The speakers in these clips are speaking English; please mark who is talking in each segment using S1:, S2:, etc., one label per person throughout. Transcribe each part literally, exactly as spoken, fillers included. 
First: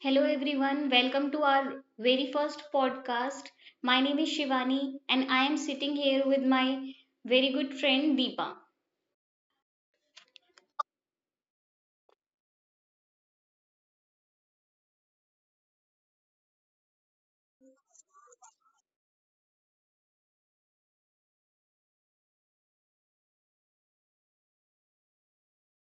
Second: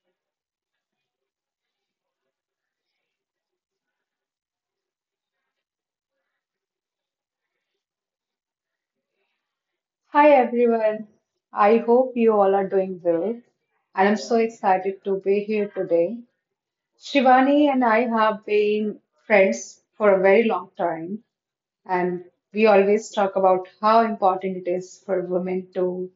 S1: Hello everyone, welcome to our very first podcast. My name is Shivani and I am sitting here with my very good friend Deepa.
S2: Hi everyone. I hope you all are doing well. And I am so excited to be here today. Shivani and I have been friends for a very long time, and we always talk about how important it is for women to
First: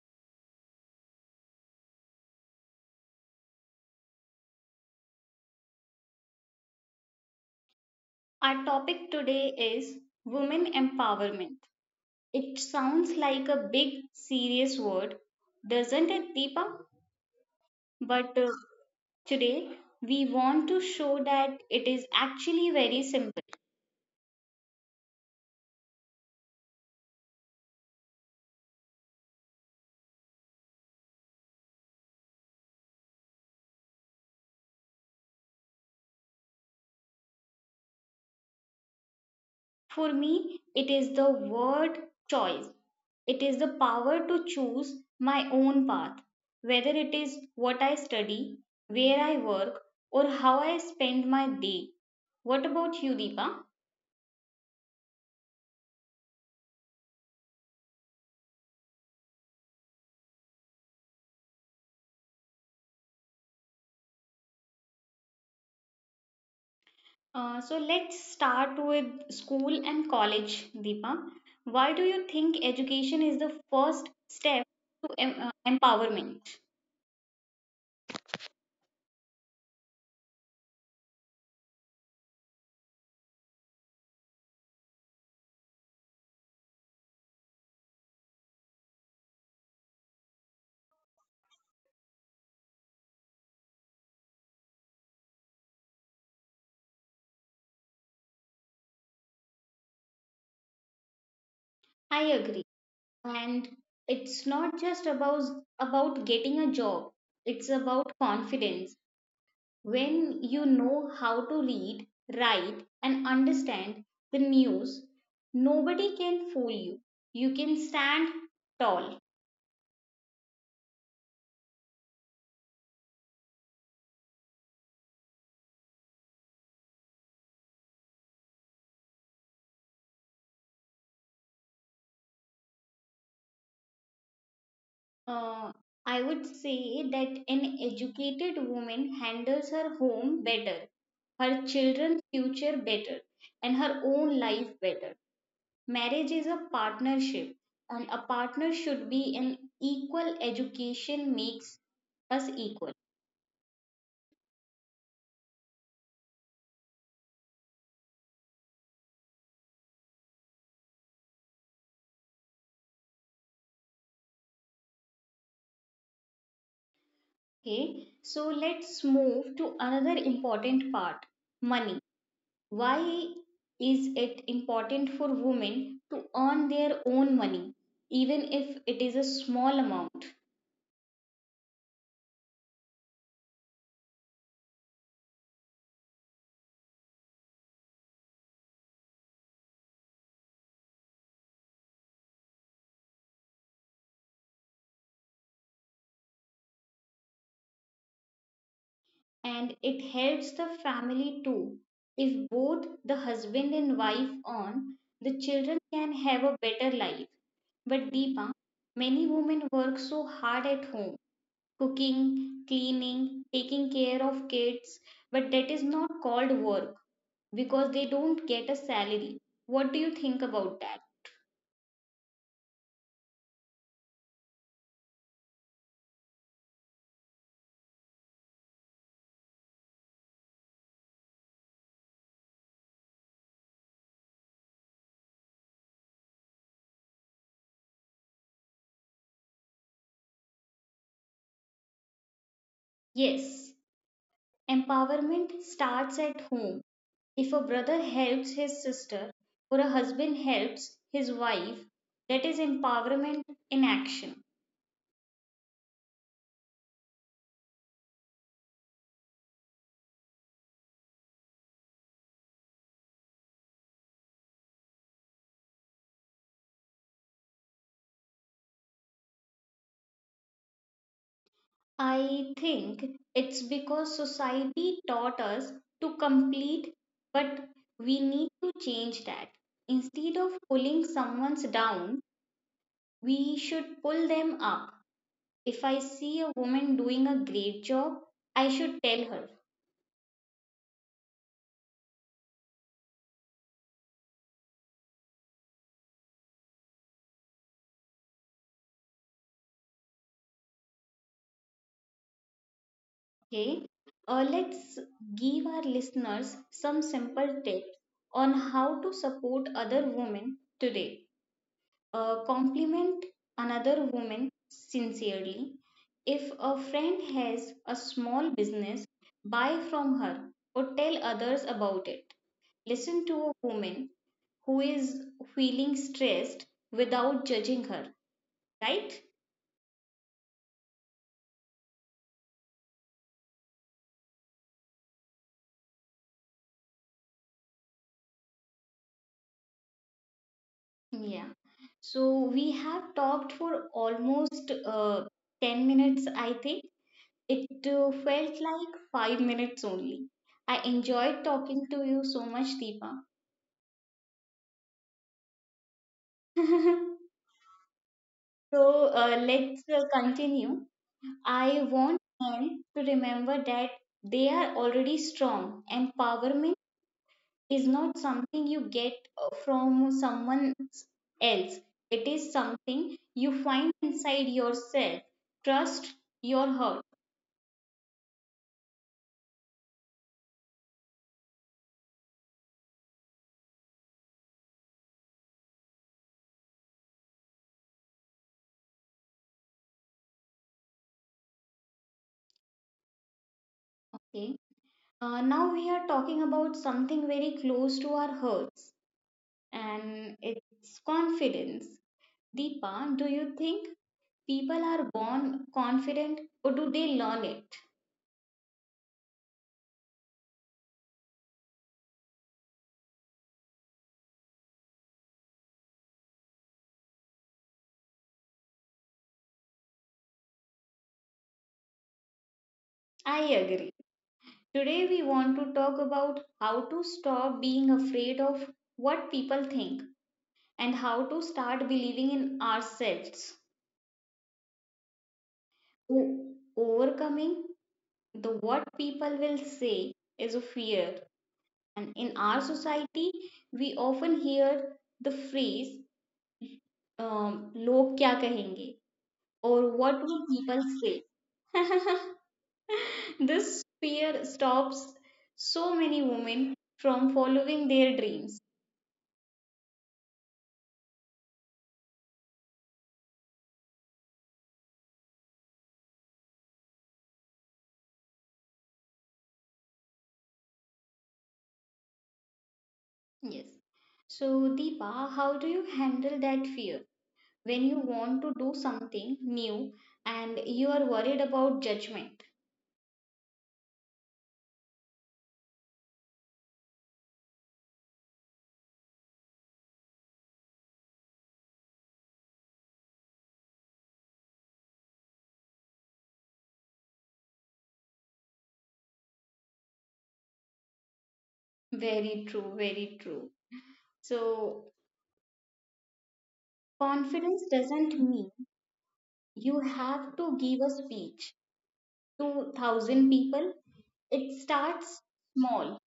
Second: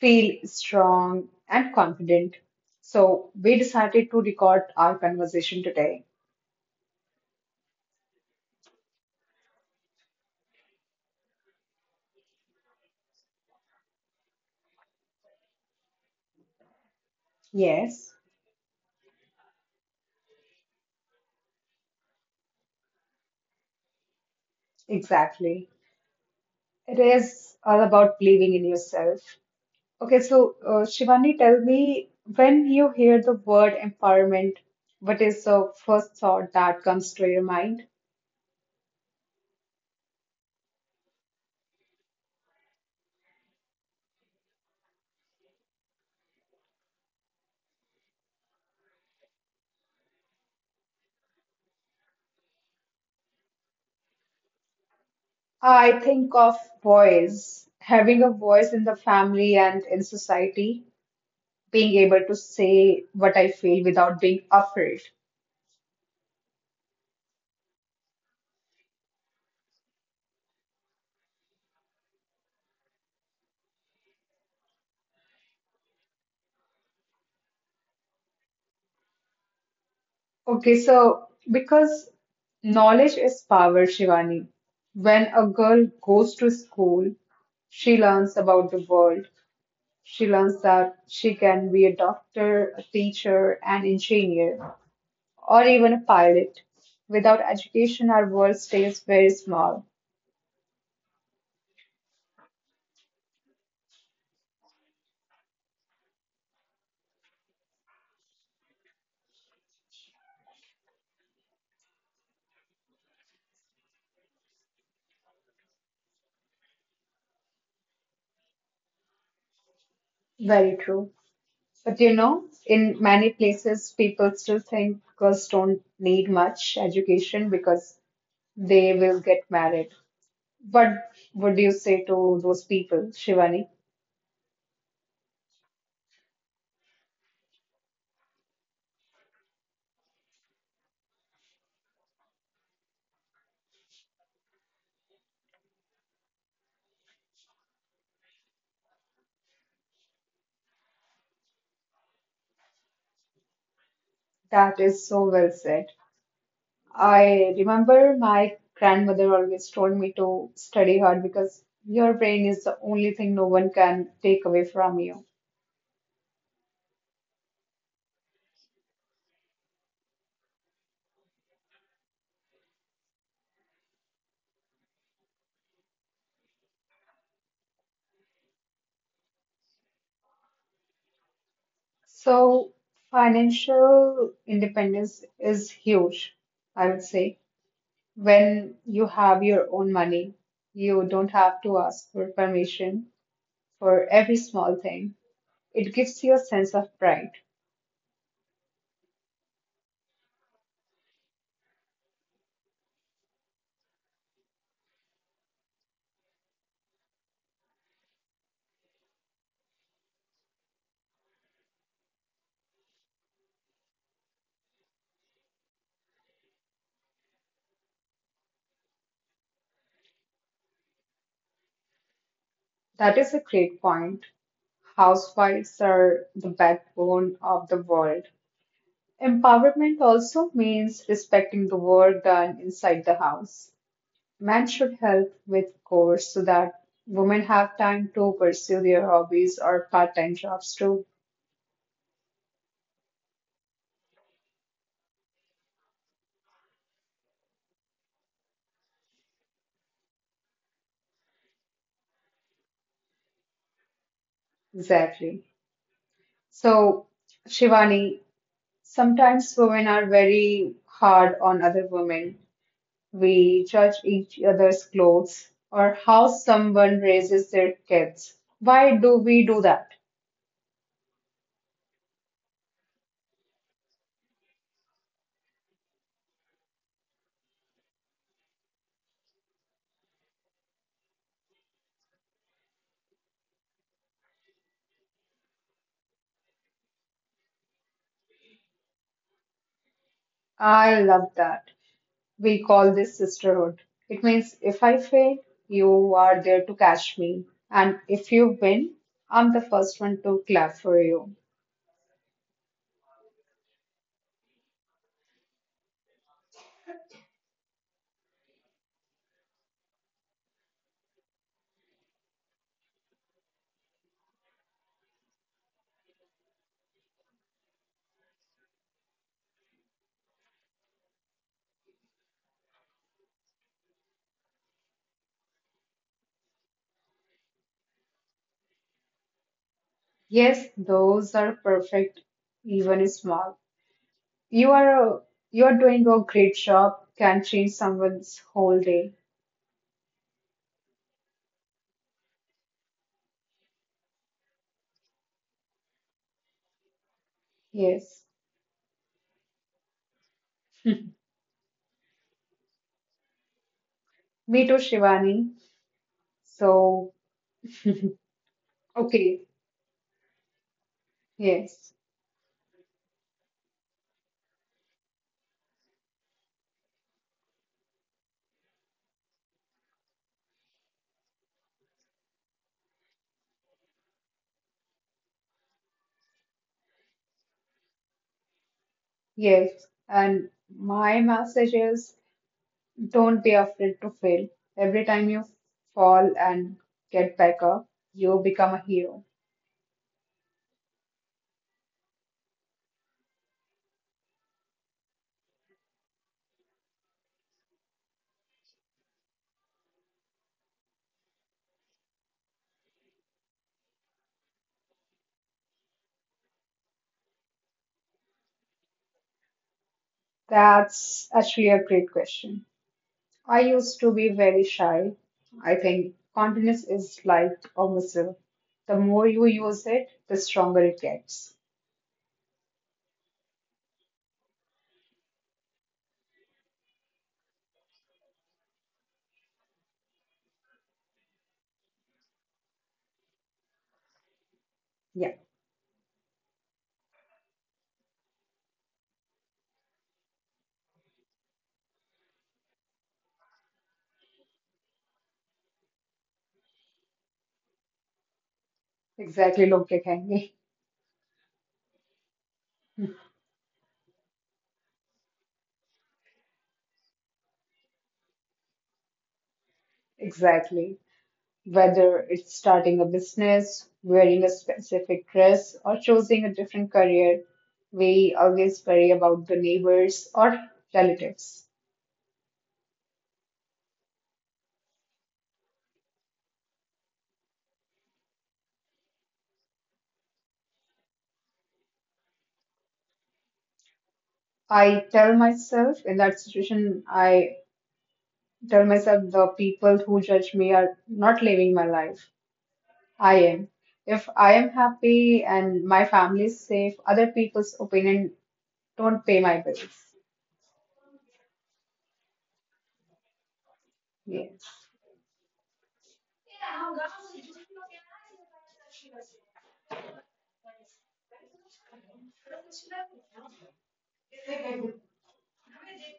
S2: feel strong and confident. So we decided to record our conversation today.
S1: Our topic today is women empowerment. It sounds like a big serious word, doesn't it Deepa?
S2: Yes,
S1: But uh, today we want to show that it is actually very simple.
S2: exactly. It is all about believing in yourself. Okay, so uh, Shivani, tell me, when you hear the word empowerment, what is the first thought that comes to your mind?
S1: For me, it is the word choice. It is the power to choose my own path, whether it is what I study, where I work, or how I spend my day. What about you, Deepa?
S2: I think of voice, having a voice in the family and in society, being able to say what I feel without being afraid.
S1: Uh, so let's start with school and college, Deepa. Why do you think education is the first step to em- uh, empowerment?
S2: Okay, so because knowledge is power, Shivani. When a girl goes to school, she learns about the world. She learns that she can be a doctor, a teacher, an engineer, or even a pilot. Without education, our world stays very small.
S1: I agree. And it's not just about about getting a job. It's about confidence. When you know how to read, write and understand the news, nobody can fool you. You can stand tall.
S2: Very true. But you know, in many places, people still think girls don't need much education because they will get married. What would you say to those people, Shivani?
S1: Uh, i would say that an educated woman handles her home better, her children's future better and her own life better. Marriage is a partnership, and a partner should be an equal. Education makes us equal.
S2: That is so well said. I remember my grandmother always told me to study hard because your brain is the only thing no one can take away from you.
S1: Okay, so let's move to another important part, money. Why is it important for women to earn their own money, even if it is a small amount?
S2: So, financial independence is huge, I would say. When you have your own money, you don't have to ask for permission for every small thing. It gives you a sense of pride.
S1: And it helps the family too. If both the husband and wife earn, the children can have a better life. But Deepa, many women work so hard at home, cooking, cleaning, taking care of kids, but that is not called work because they don't get a salary. What do you think about that?
S2: That is a great point. Housewives are the backbone of the world. Empowerment also means respecting the work done inside the house. Men should help with chores so that women have time to pursue their hobbies or part-time jobs too.
S1: Yes, empowerment starts at home. If a brother helps his sister or a husband helps his wife, that is empowerment in action.
S2: Exactly. So, Shivani, sometimes women are very hard on other women. We judge each other's clothes or how someone raises their kids. Why do we do that?
S1: I think it's because society taught us to complete, but we need to change that. Instead of pulling someone's down, we should pull them up. If I see a woman doing a great job, I should tell her,
S2: I love that. We call this sisterhood. It means if I fail, you are there to catch me. And if you win, I'm the first one to clap for you.
S1: okay? Uh, let's give our listeners some simple tips on how to support other women today. Uh, compliment another woman sincerely. If a friend has a small business, buy from her or tell others about it. Listen to a woman who is feeling stressed without judging her, right?
S2: Yes, those are perfect, even small. You are a, you are doing a great job, can change someone's whole day.
S1: Yeah. So we have talked for almost uh, ten minutes, I think. It uh,
S2: Yes.
S1: felt like five minutes only. I enjoyed talking to you so much,
S2: Me too, Shivani.
S1: Deepa.
S2: So,
S1: So uh,
S2: okay,
S1: let's uh, continue. I
S2: yes,
S1: want men to remember that they are already strong. Empowerment is not something you get uh, from someone else, it is something you find inside yourself. Trust your heart.
S2: yes. And my message is, don't be afraid to fail. Every time you fall and get back up, you become a hero.
S1: Okay. Uh, now we are talking about something very close to our hearts, and it's confidence. Deepa, do you think people are born confident or do they learn it?
S2: That's actually a great question. I used to be very shy. I think confidence is like a muscle. The more you use it, the stronger it gets.
S1: I agree. Today we want to talk about how to stop being afraid of what people think and how to start believing in ourselves.
S2: Yeah,
S1: O- Overcoming the what people will say is a fear. And in our society, we often hear the phrase, um, log kya kahenge,
S2: exactly.
S1: or
S2: Look at
S1: what will people say. This fear stops so many women from following their dreams.
S2: exactly. Whether it's starting a business, wearing a specific dress, or choosing a different career, we always worry about the neighbors or relatives.
S1: Yes. So, Deepa, how do you handle that fear when you want to do something new and you are worried about judgment?
S2: I tell myself in that situation, I tell myself the people who judge me are not living my life. I am. If I am happy and my family is safe, other people's opinion don't pay my bills.
S1: Very true, very true.
S2: Yes.
S1: So, confidence doesn't mean you have to give a speech to one thousand people. It starts small.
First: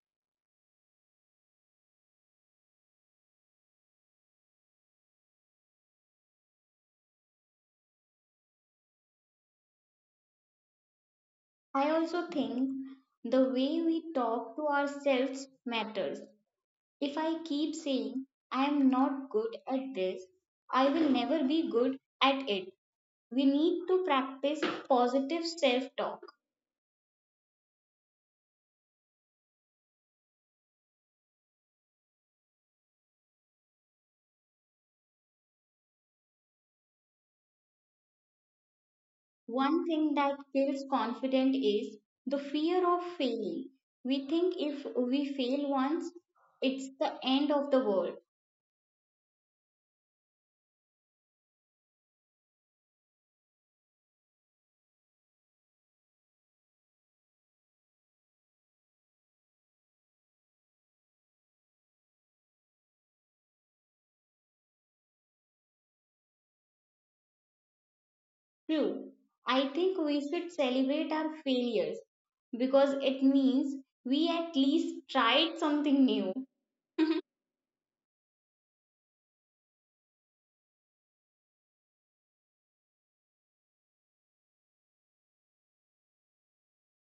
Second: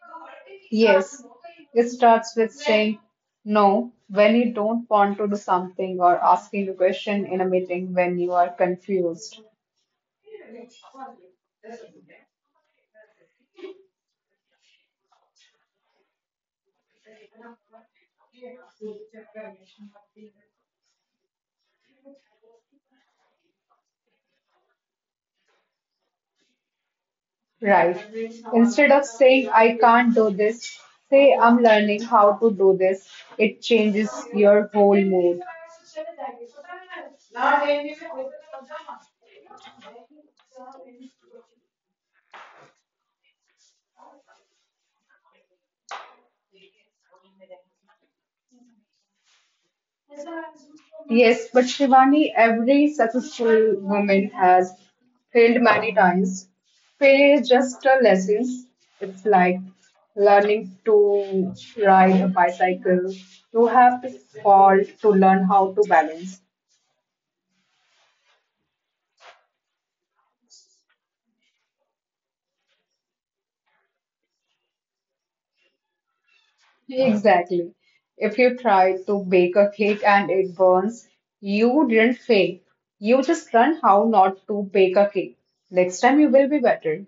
S2: Yes, it starts with saying no when you don't want to do something, or asking a question in a meeting when you are confused.
S1: I also think the way we talk to ourselves matters. If I keep saying I am not good at this, I will never be good at it. We need to practice positive self talk.
S2: Right. Instead of saying, I can't do this, say, I'm learning how to do this. It changes your whole mood.
S1: One thing that kills confidence is the fear of failing. We think if we fail once, it's the end of the world.
S2: Yes, but Shivani, every successful woman has failed many times. Failure is just a lesson. It's like learning to ride a bicycle. You have to fall to learn how to balance.
S1: True. I think we should celebrate our failures because it means we at least tried something new.
S2: Exactly. If you try to bake a cake and it burns, you didn't fail. You just learn how not to bake a cake. Next time you will be better.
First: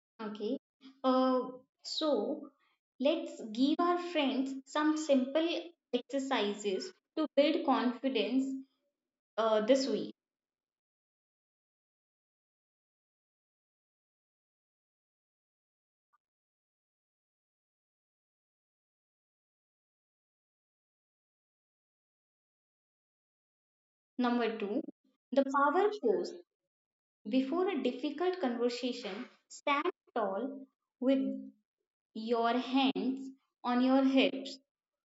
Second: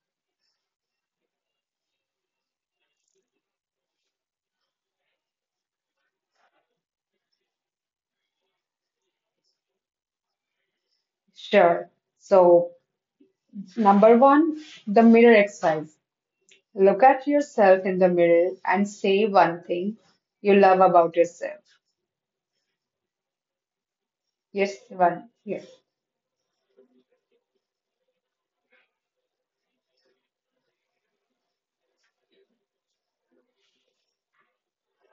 S1: Okay. Uh, so, let's give our friends some simple exercises to build confidence uh, this week.
S2: Sure. So, number one, the mirror exercise. Look at yourself in the mirror and say one thing you love about yourself.
S1: Number two,
S2: Yes, one.
S1: the
S2: Yes.
S1: power pose, before a difficult conversation, stand tall with your hands on your hips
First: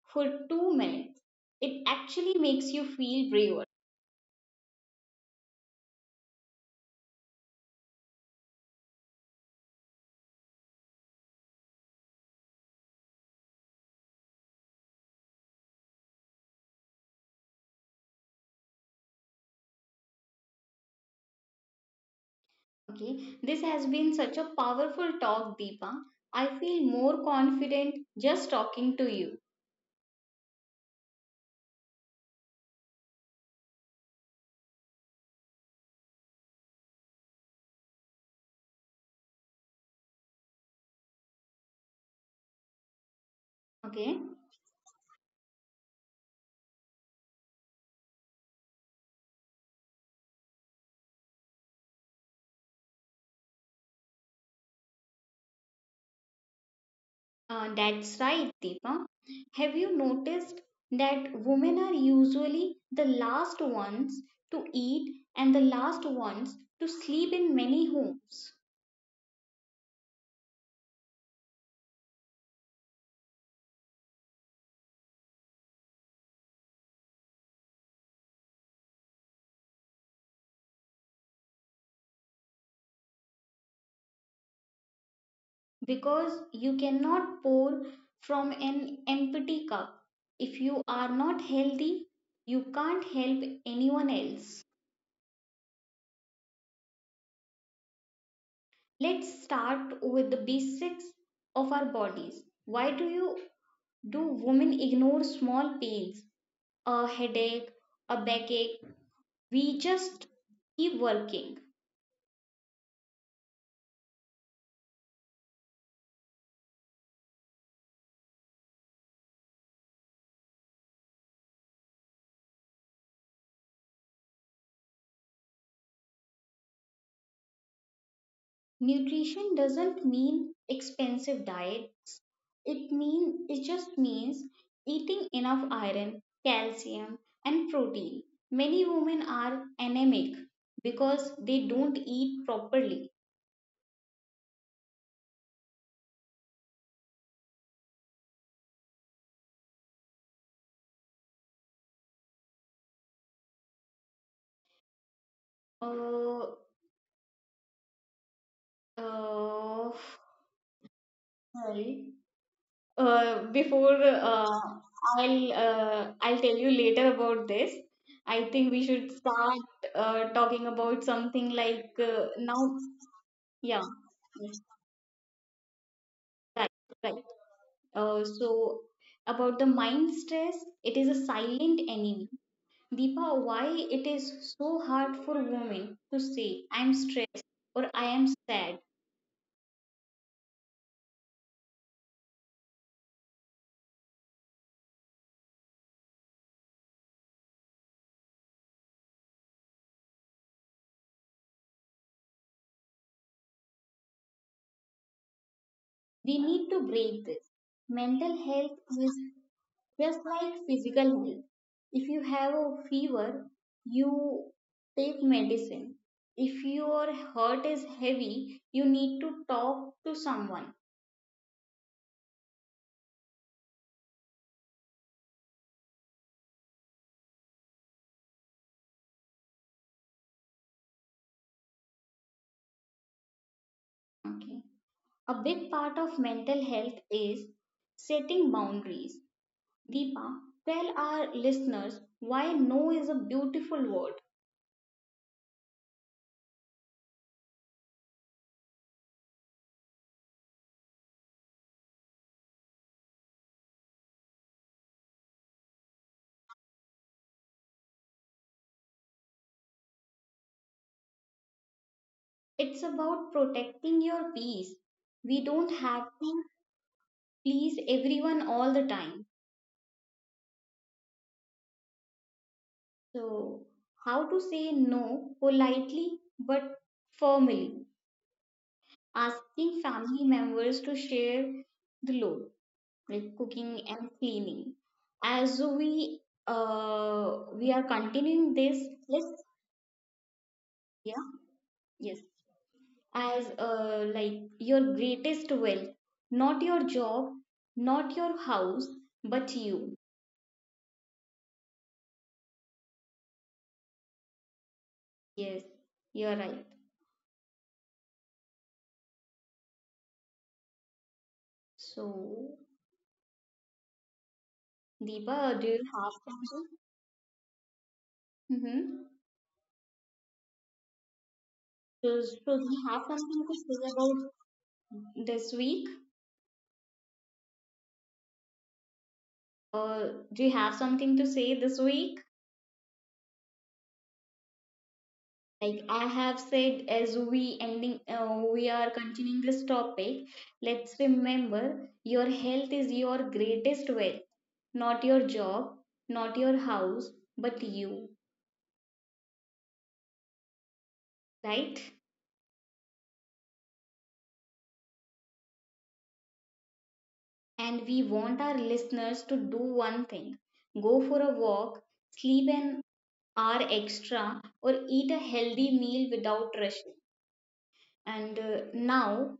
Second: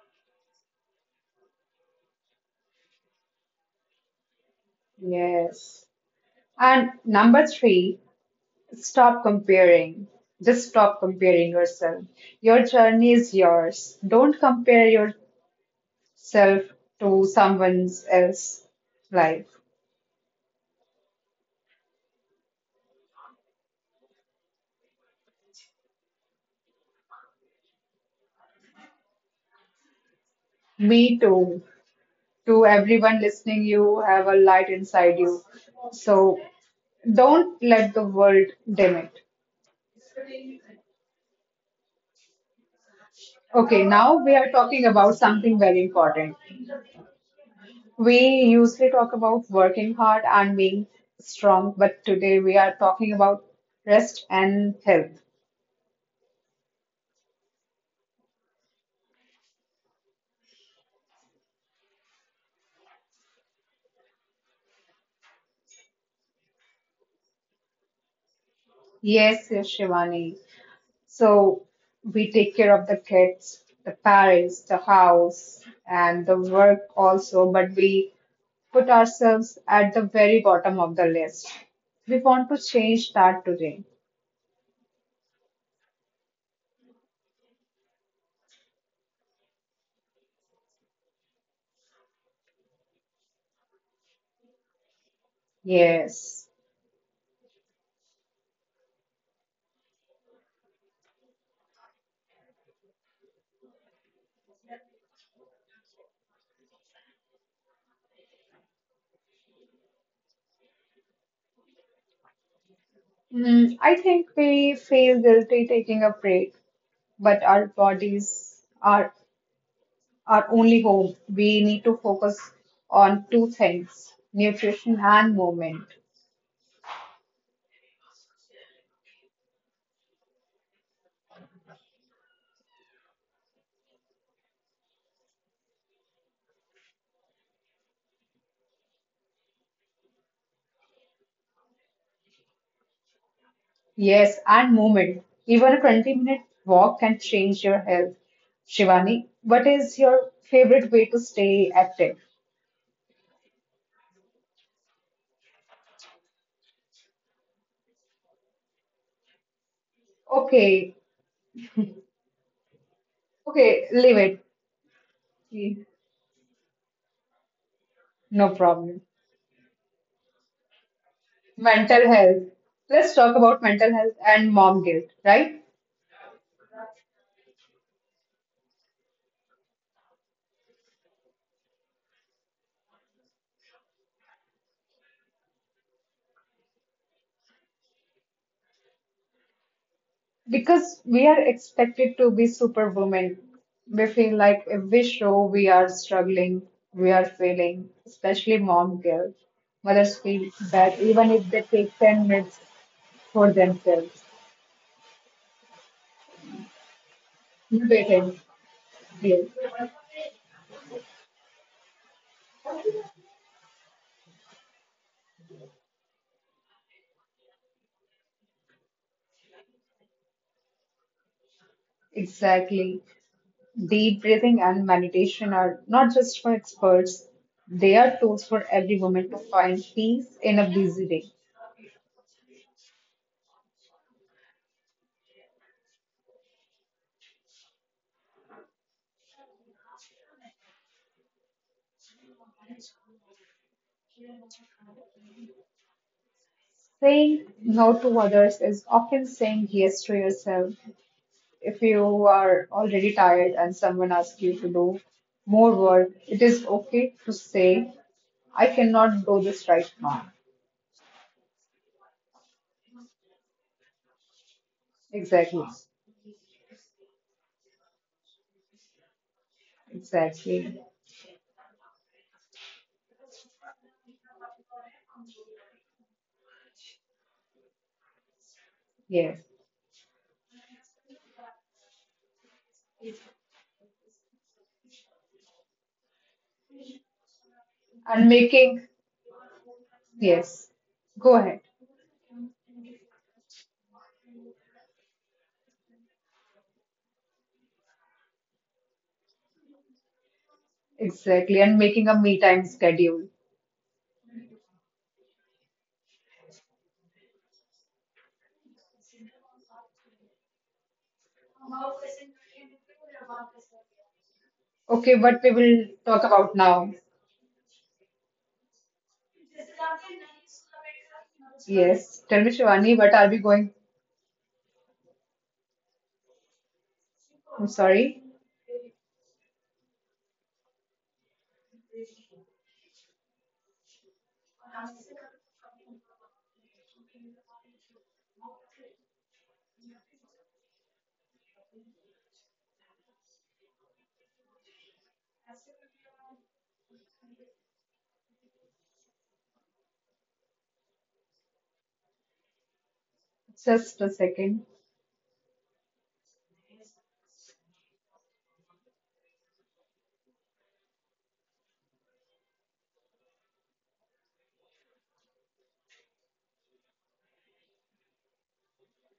S1: for two minutes. It actually makes you feel braver.
S2: Yes. And number three, stop comparing. Just stop comparing yourself. Your journey is yours. Don't compare yourself to someone else's life.
S1: Okay, this has been such a powerful talk, Deepa. I feel more confident just talking to you.
S2: Me too. To everyone listening, you have a light inside you. So don't let the world dim it. Okay, now
S1: Okay.
S2: we are talking about something very important. We usually talk about working hard and being strong, but today we are talking about rest and health.
S1: Uh, that's right, Deepa. Have you noticed that women are usually the last ones to eat and the last ones to sleep in many homes?
S2: Yes, yes, Shivani. So we take care of the kids, the parents, the house, and the work also, but we put ourselves at the very bottom of the list. We want to change that today.
S1: Because you cannot pour from an empty cup. If you are not healthy, you can't help anyone else.
S2: Yes.
S1: Let's start with the basics of our bodies. Why do you do women ignore small pains? A headache, a backache, we just keep working.
S2: Mm, I think we feel guilty taking a break, but our bodies are our only home. We need to focus on two things: nutrition and movement.
S1: Nutrition doesn't mean expensive diets. It mean it just means eating enough iron, calcium and protein. Many women are anemic because they don't eat properly.
S2: Yes, and movement. Even a twenty minute walk can change your health. Shivani, what is your favorite way to stay active?
S1: Uh, uh,
S2: Okay,
S1: Sorry. Uh,
S2: okay,
S1: before
S2: leave it.
S1: uh, I'll
S2: Okay,
S1: uh, I'll tell you later about this. I
S2: no
S1: think we
S2: problem.
S1: should start uh, talking about something like
S2: Mental
S1: uh,
S2: health.
S1: now.
S2: Let's talk about
S1: Yeah,
S2: mental health and
S1: yes,
S2: mom guilt, right?
S1: right, right. Uh, so about the mind stress, it is a silent enemy. Deepa, why it is so hard for women to say I'm stressed or I am sad?
S2: Because we are expected to be superwoman, we feel like if we show we are struggling, we are failing, especially mom guilt. Mothers feel bad even if they take ten minutes for themselves.
S1: We need to break this.
S2: Breathing.
S1: Mental health is
S2: Yes,
S1: just like physical health. If you have a fever, you take medicine. If your heart is heavy, you need to talk to someone.
S2: exactly. Deep breathing and meditation are not just for experts, they are tools for every woman to find peace in a busy day.
S1: Okay. A big part of mental health is setting boundaries. Deepa, tell our listeners why no is a beautiful word.
S2: Saying no to others is often saying yes to yourself. If you are already tired and someone asks you to do more work, it is okay to say, I cannot do this right now.
S1: It's about protecting your peace. We
S2: Exactly.
S1: don't have to please everyone all the time.
S2: Exactly.
S1: So, how to say no politely but firmly,
S2: Yes.
S1: asking family members to share the load, like cooking and cleaning. As we uh, we are
S2: And
S1: continuing this,
S2: making,
S1: let
S2: yes.
S1: yeah
S2: Go ahead.
S1: yes as uh, like your greatest wealth, not your job, not your house, but you.
S2: Exactly. And making a me time schedule.
S1: Yes, you're right. So,
S2: Okay, what
S1: Deepa,
S2: we
S1: do you
S2: will
S1: have
S2: talk about
S1: something?
S2: now.
S1: Mm-hmm. So,
S2: Yes. Tell
S1: so
S2: me,
S1: do you have
S2: Shivani, what are
S1: something
S2: we
S1: to
S2: going?
S1: say about this week?
S2: I'm sorry.
S1: Uh, do you have something to say this week? Like I have said, as we ending, uh, we are continuing this topic. Let's remember, your health is your greatest wealth, not your job, not your house, but you, right?
S2: Just a second.
S1: And we want our listeners to do one thing: go for a walk, sleep an hour extra, or eat a healthy meal without rushing. And uh, now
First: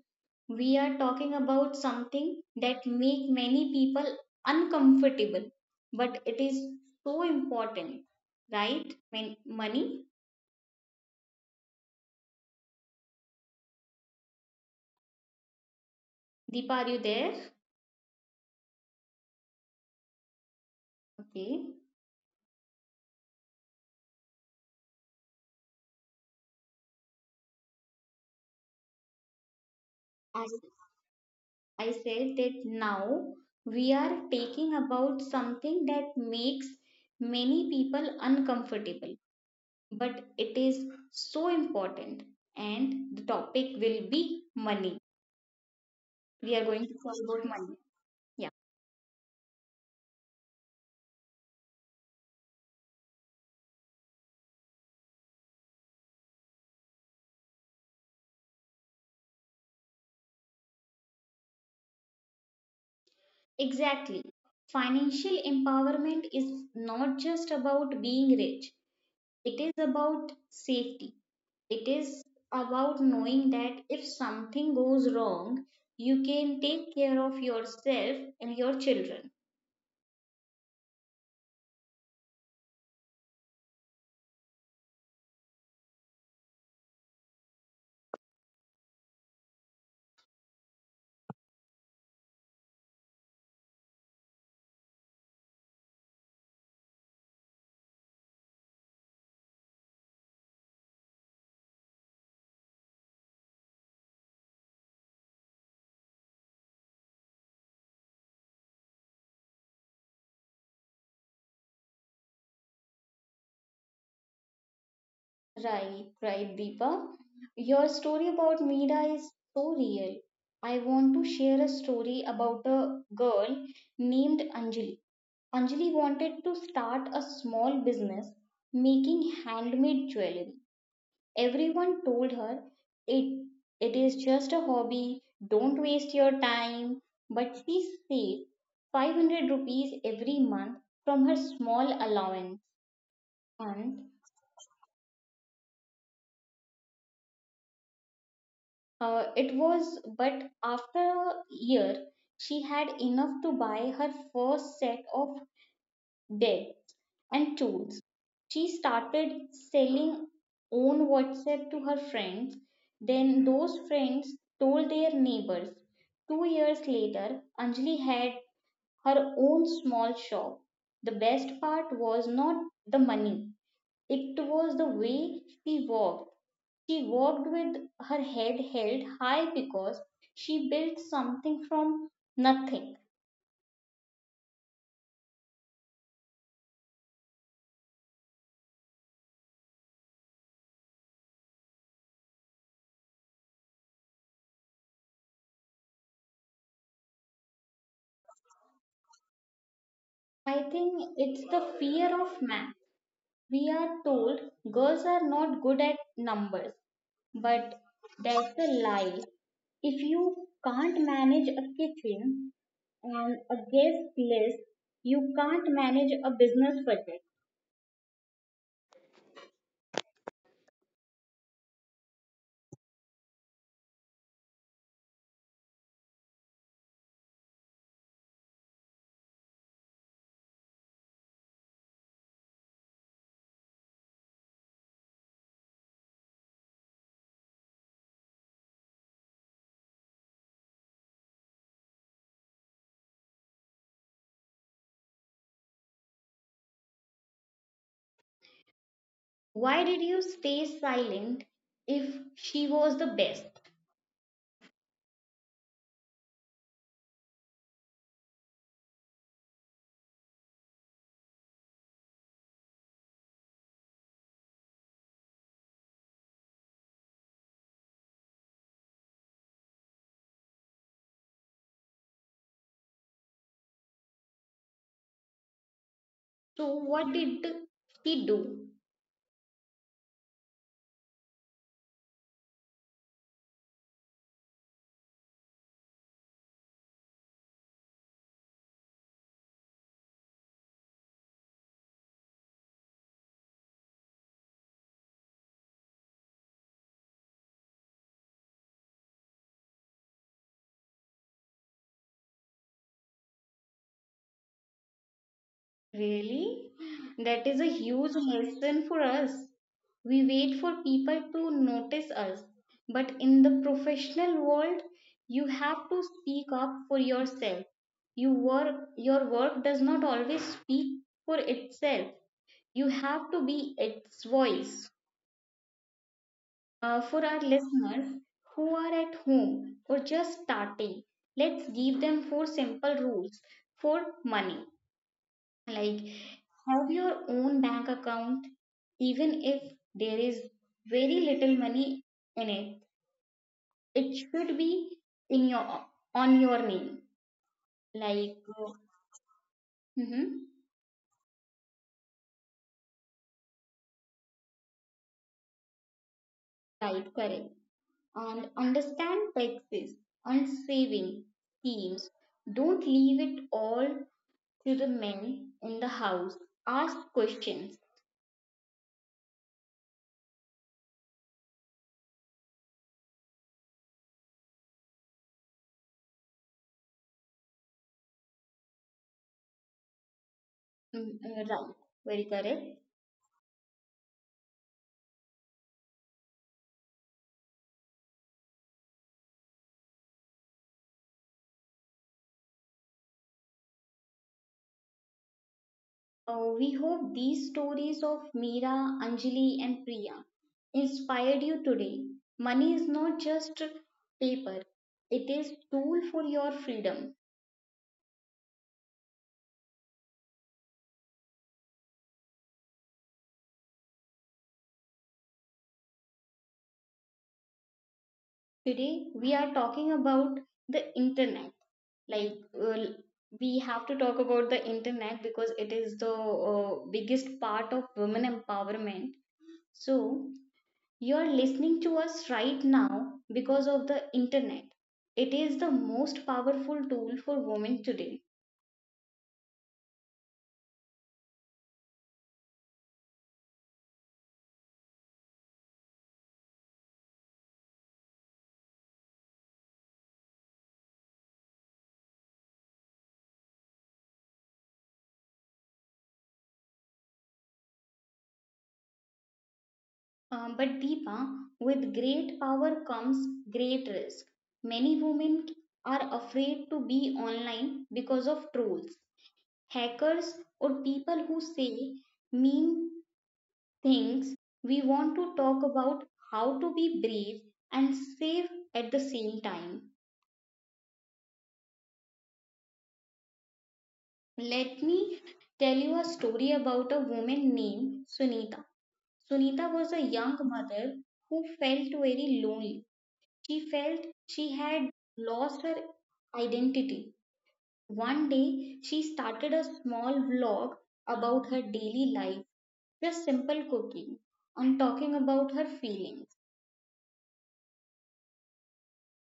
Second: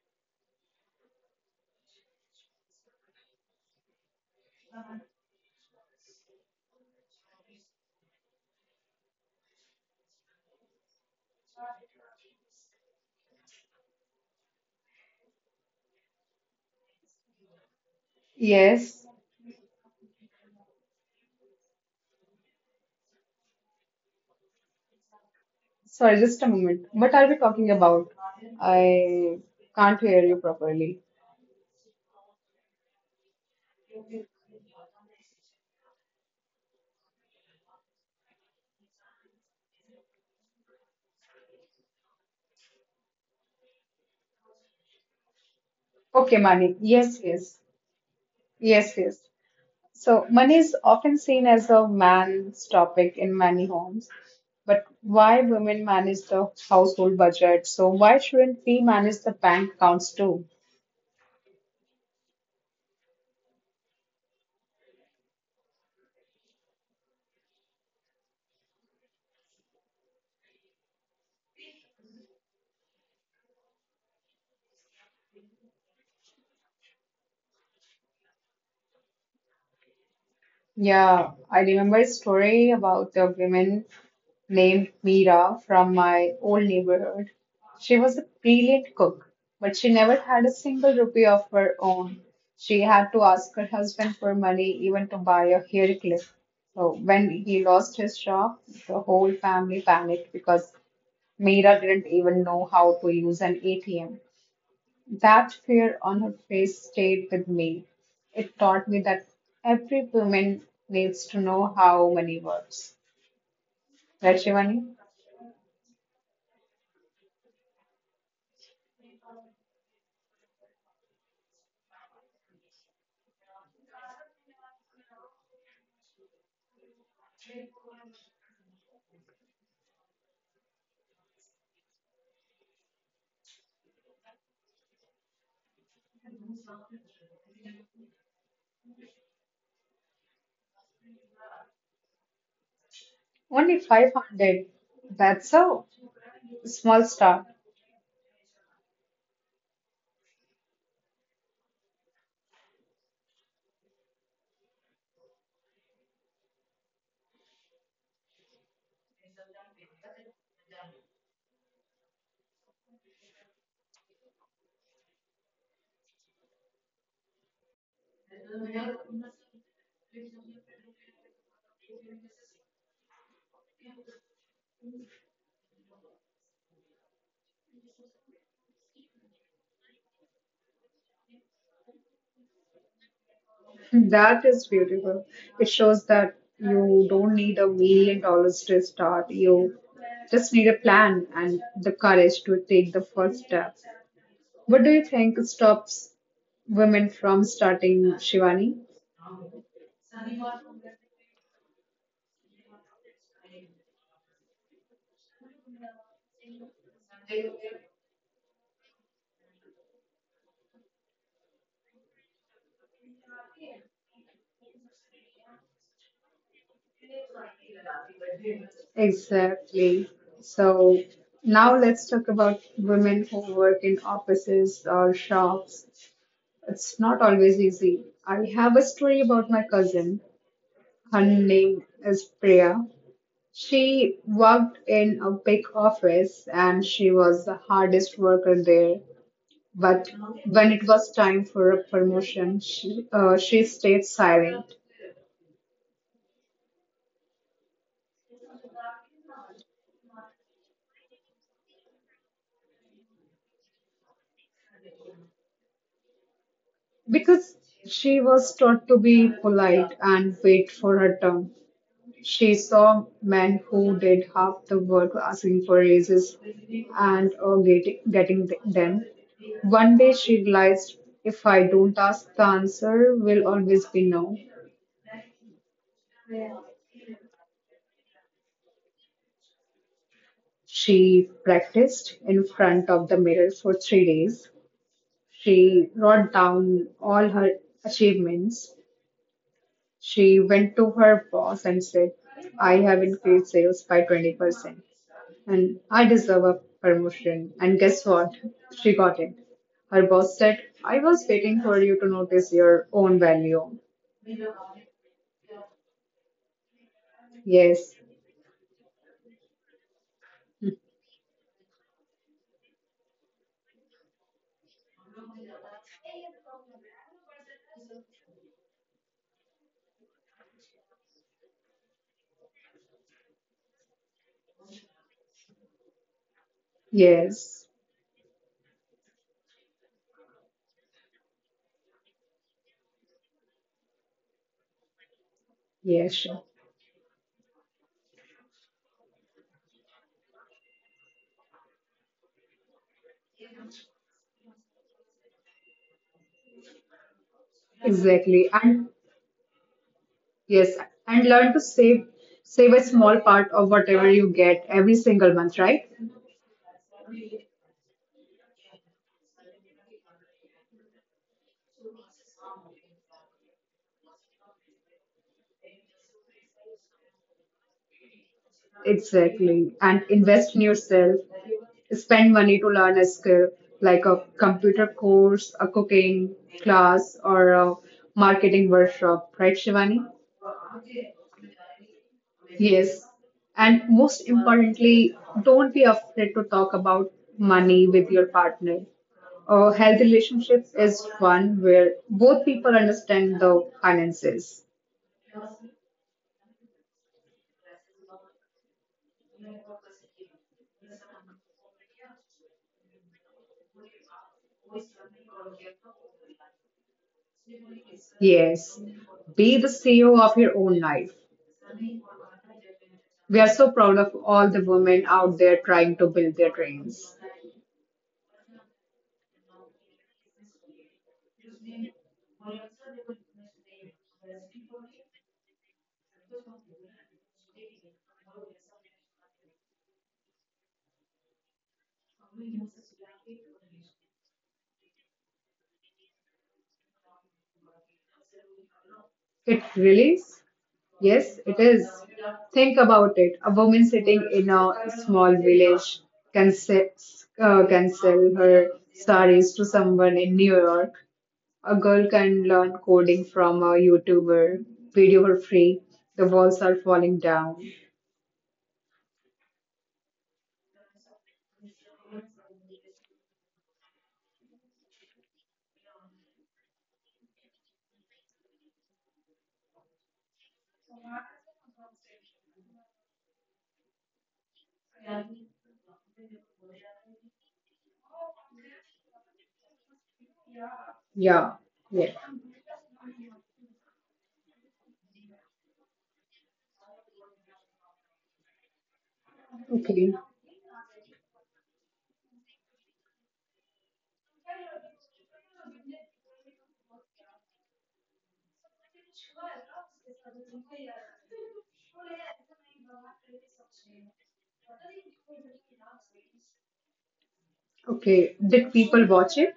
S1: we are talking about something that make many people uncomfortable, but it is so important, right? When money, deepa, are you there?
S2: Yes.
S1: Okay,
S2: Sorry, just a moment. What are we talking about? I can't hear you
S1: as
S2: properly.
S1: I said, that now we are taking about something that makes many people uncomfortable, but it is so important, and the topic will be money.
S2: Okay,
S1: We are
S2: money.
S1: going to talk
S2: Yes,
S1: about
S2: yes.
S1: money, yeah.
S2: Yes, yes. So, money is often seen as a man's topic in many homes. But why women manage the household budget? So, why shouldn't we manage the bank accounts too?
S1: Exactly. Financial empowerment is not just about being rich, it is about safety. It is about knowing that if something goes wrong, you can take care of yourself and your children.
S2: Yeah, I remember a story about the women named Mira from my old neighborhood. She was a brilliant cook, but she never had a single rupee of her own. She had to ask her husband for money even to buy a hair clip. So when he lost his job, the whole family panicked because Mira didn't even know how to use an A T M. That fear on her face stayed with me. It taught me that every woman needs to know how money works. Right, Shivani?
S1: Right, right, Deepa. Your story about Meera is so real. I want to share a story about a girl named Anjali. Anjali wanted to start a small business making handmade jewelry. Everyone told her it, it is just a hobby, don't waste your time. But she saved five hundred rupees every month from her small allowance.
S2: Only
S1: And
S2: five hundred. That's a small start.
S1: uh, it was, but after a year, she had enough to buy her first set of dead and tools. She started selling on WhatsApp to her friends. Then those friends told their neighbors. Two years later, Anjali had her own small shop. The best part was not the money, it was the way she walked. She walked with her head held high because she built something from nothing.
S2: That is beautiful. It shows that you don't need a million dollars to start. You just need a plan and the courage to take the first step. What do you think stops women from starting, Shivani?
S1: I think it's the fear of man. We are told girls are not good at numbers, but that's a lie. If you can't manage a kitchen and a guest list, you can't manage a business project.
S2: Exactly. So now let's talk about women who work in offices or shops. It's not always easy. I have a story about my cousin. Her name is Priya. She worked in a big office and she was the hardest worker there. But when it was time for a promotion, she, uh, she stayed silent
S1: Why did you stay silent if she was the best?
S2: because she was taught to be polite and wait for her turn. She saw men who did half the work asking for raises and uh, getting, getting th- them. One day she realized, if I don't ask, the answer will always be no.
S1: So, what did she do?
S2: She practiced in front of the mirror for three days. She wrote down all her achievements. She went to her boss and said, I have increased sales by twenty percent, and I deserve a promotion. And guess what? She got it. Her boss said, I was waiting for you to notice your own value.
S1: Really? That is a
S2: Yes,
S1: huge lesson for us. We wait for people to notice us. But in the professional world, you have to speak up for yourself. You work, your work does not always speak for itself. You have to be its voice. Uh, for our
S2: yes,
S1: listeners who are at home or just starting, let's give them four simple rules for money, like
S2: yes, sure.
S1: have your own bank account, even if there is very little money in it, it should be in your, on your name,
S2: Exactly.
S1: like uh,
S2: And
S1: mhm,
S2: yes, and learn to save, save a small part of whatever you get every single month, right?
S1: right, correct, and understand taxes and saving schemes, don't leave it all to the men in the house, ask questions.
S2: Exactly. And invest in yourself. Spend money to learn a skill, like a computer course, a cooking class, or a marketing workshop, right, Shivani?
S1: Mm, uh, right, very correct.
S2: Yes. And most importantly, don't be afraid to talk about money with your partner. A healthy relationship is one where both people understand the finances.
S1: Uh, we hope these stories of Meera, Anjali, and Priya inspired you today. Money is not just paper, it is tool for your freedom.
S2: Yes. Be the C E O of your own life. We are so proud of all the women out there trying to build their dreams.
S1: Today we are talking about the internet. Like uh, we have to talk about the internet because it is the uh, biggest part of women empowerment. So you are listening to us right now because of the internet. It is the most powerful tool for women today.
S2: It really Yes, it is. Think about it. A woman sitting in a small village can, se- uh, can sell her sarees to someone in New York. A girl can learn coding from a YouTuber, video for free. The walls are falling down.
S1: Um, but Deepa, with great power comes great risk. Many women are afraid to be online because of trolls, hackers, or people who say mean things. We want to talk about how to be brave and safe at the same time.
S2: Yeah, yeah.
S1: Let me tell you a story about a woman named Sunita. Sunita was a
S2: Okay,
S1: young mother who felt very lonely. She felt she had lost her identity. One day, she started a small vlog about her daily life, just simple cooking, and talking about her feelings.
S2: okay. Did people watch it?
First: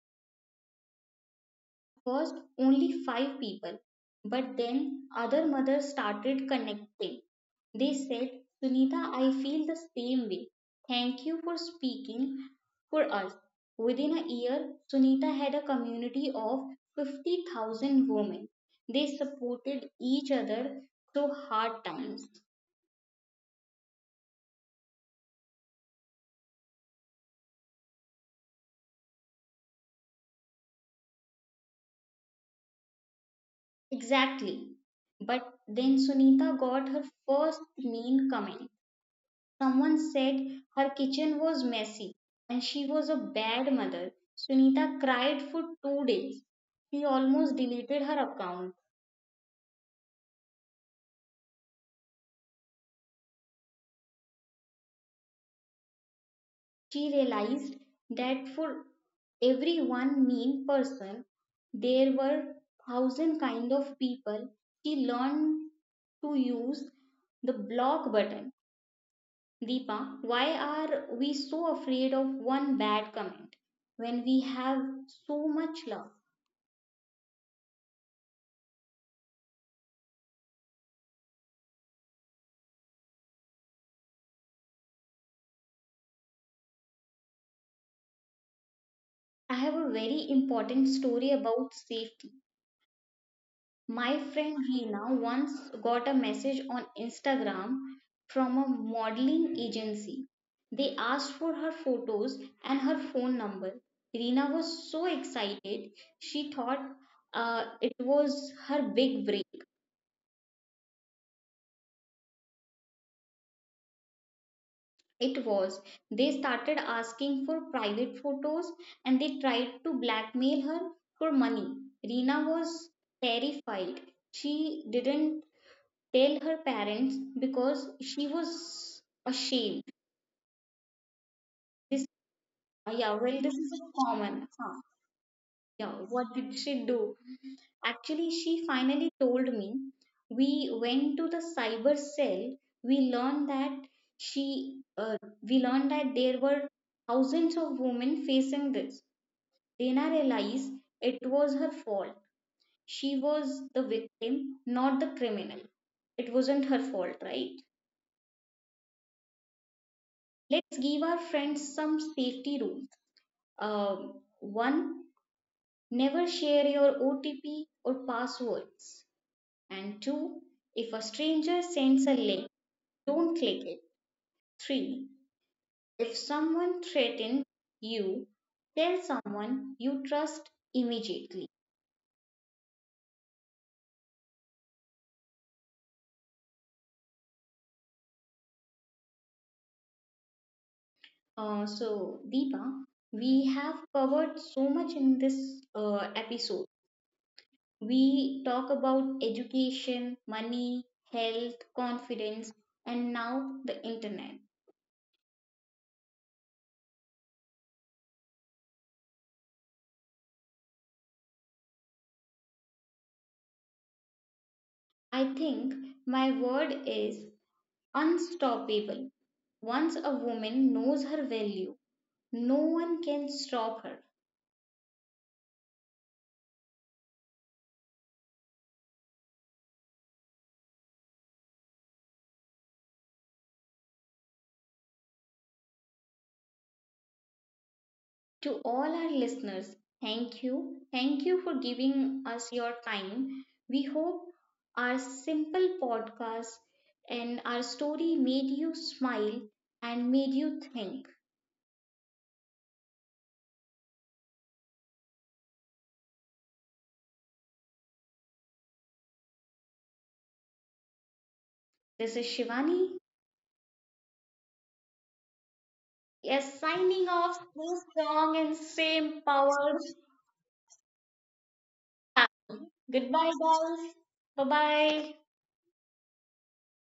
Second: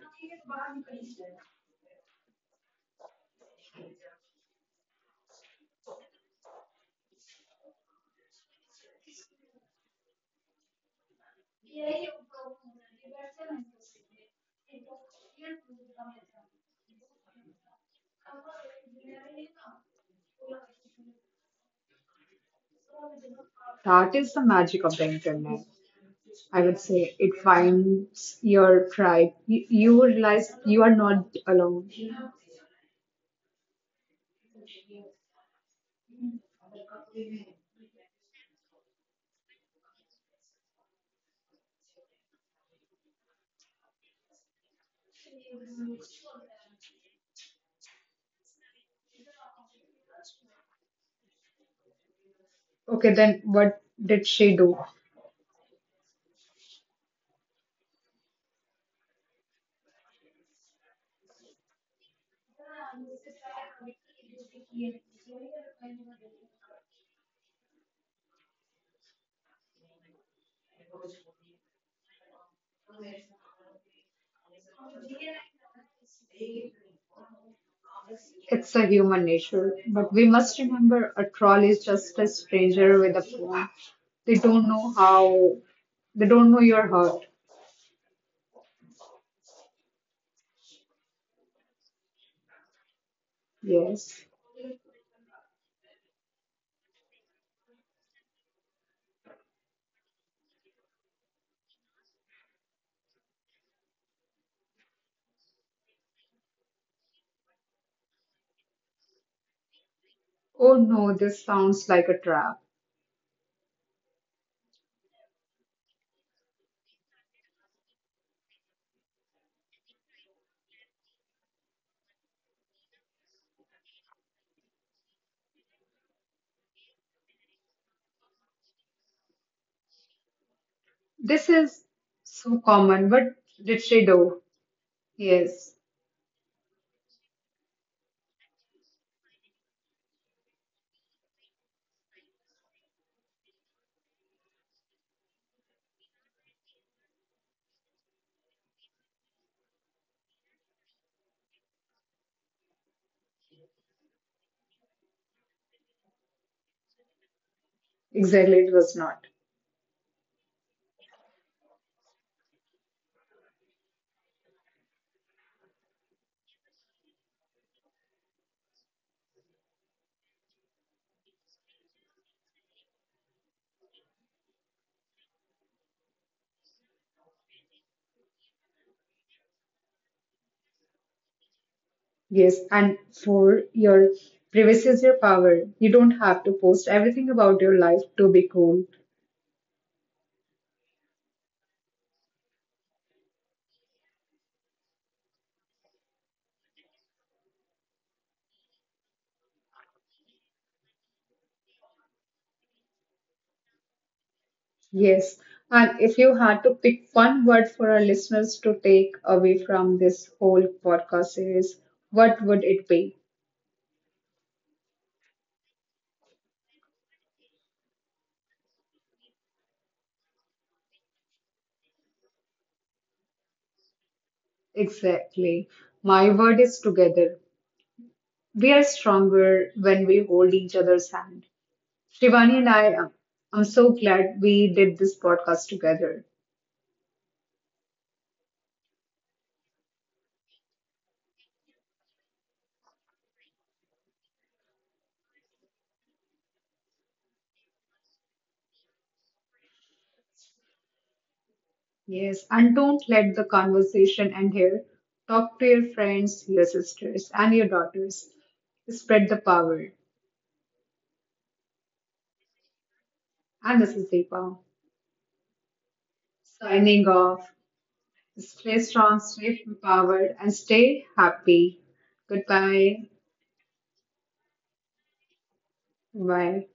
S1: First only five people, but then other mothers started connecting. They said, Sunita, I feel the same way. Thank you for speaking for us. Within a year, Sunita had a community of fifty thousand women. They supported each other through hard times.
S2: That is the magic of the internet. I would say it finds your tribe. You, you realize you are not alone.
S1: Exactly. But then Sunita got her first mean comment. Someone said her kitchen was messy and she was a bad mother. Sunita cried for two days. She almost deleted her account.
S2: Okay, then what did she do?
S1: She realized that for every one mean person, there were thousand kind of people. She learned to use the block button. Deepa, why are we so afraid of one bad comment when we have so much love?
S2: It's a human nature. But we must remember, a troll is just a stranger with a phone. They don't know how, they don't know your heart.
S1: I have a very important story about safety.
S2: Yes.
S1: My friend Reena once got a message on Instagram from a modeling agency. They asked for her photos and her phone number. Reena was so excited. She thought uh, it was her big break.
S2: Oh no, this sounds like a trap.
S1: It was. They started asking for private photos and they tried to blackmail her for money. Reena was terrified. She didn't tell her parents because she was ashamed.
S2: This is
S1: This,
S2: so common.
S1: yeah,
S2: What
S1: well, this is
S2: did
S1: a
S2: she do?
S1: common. Huh?
S2: Yes,
S1: Yeah, what did she do? Actually, she finally told me. We went to the cyber cell. We learned that she, uh, we learned that there were thousands of women facing this. Dana realized it was her fault. She was the victim, not the criminal. It wasn't her fault, right?
S2: exactly. It was not.
S1: Let's give our friends some safety rules. Um, One, never share your O T P or passwords. And two, if a stranger sends a link, don't click it. Three, if someone threatens you, tell someone you trust immediately.
S2: Yes, and for your privacy is your power. You don't have to post everything about your life to be cool.
S1: Uh, so, Deepa, we have covered so much in this uh, episode. We talk about education, money, health, confidence, and now the internet.
S2: Yes, and if you had to pick one word for our listeners to take away from this whole podcast series, what would it be?
S1: I think my word is unstoppable. Once a woman knows her value, no one can stop her.
S2: Exactly. My word is together. We are stronger when we hold each other's hand. Shivani and I, I'm so glad we did this podcast together.
S1: To all our listeners, thank you. Thank you for giving us your time. We hope our simple podcast and our story made you smile and made you think.
S2: Yes, and don't let the conversation end here. Talk to your friends, your sisters, and your daughters. Spread the power.
S1: This is Shivani.
S2: And this is Deepa,
S1: Yes,
S2: signing
S1: signing off.
S2: off.
S1: Stay strong and
S2: Stay
S1: stay
S2: strong, stay
S1: empowered.
S2: empowered, and stay happy. Goodbye.
S1: Goodbye, guys. Bye bye.
S2: Bye.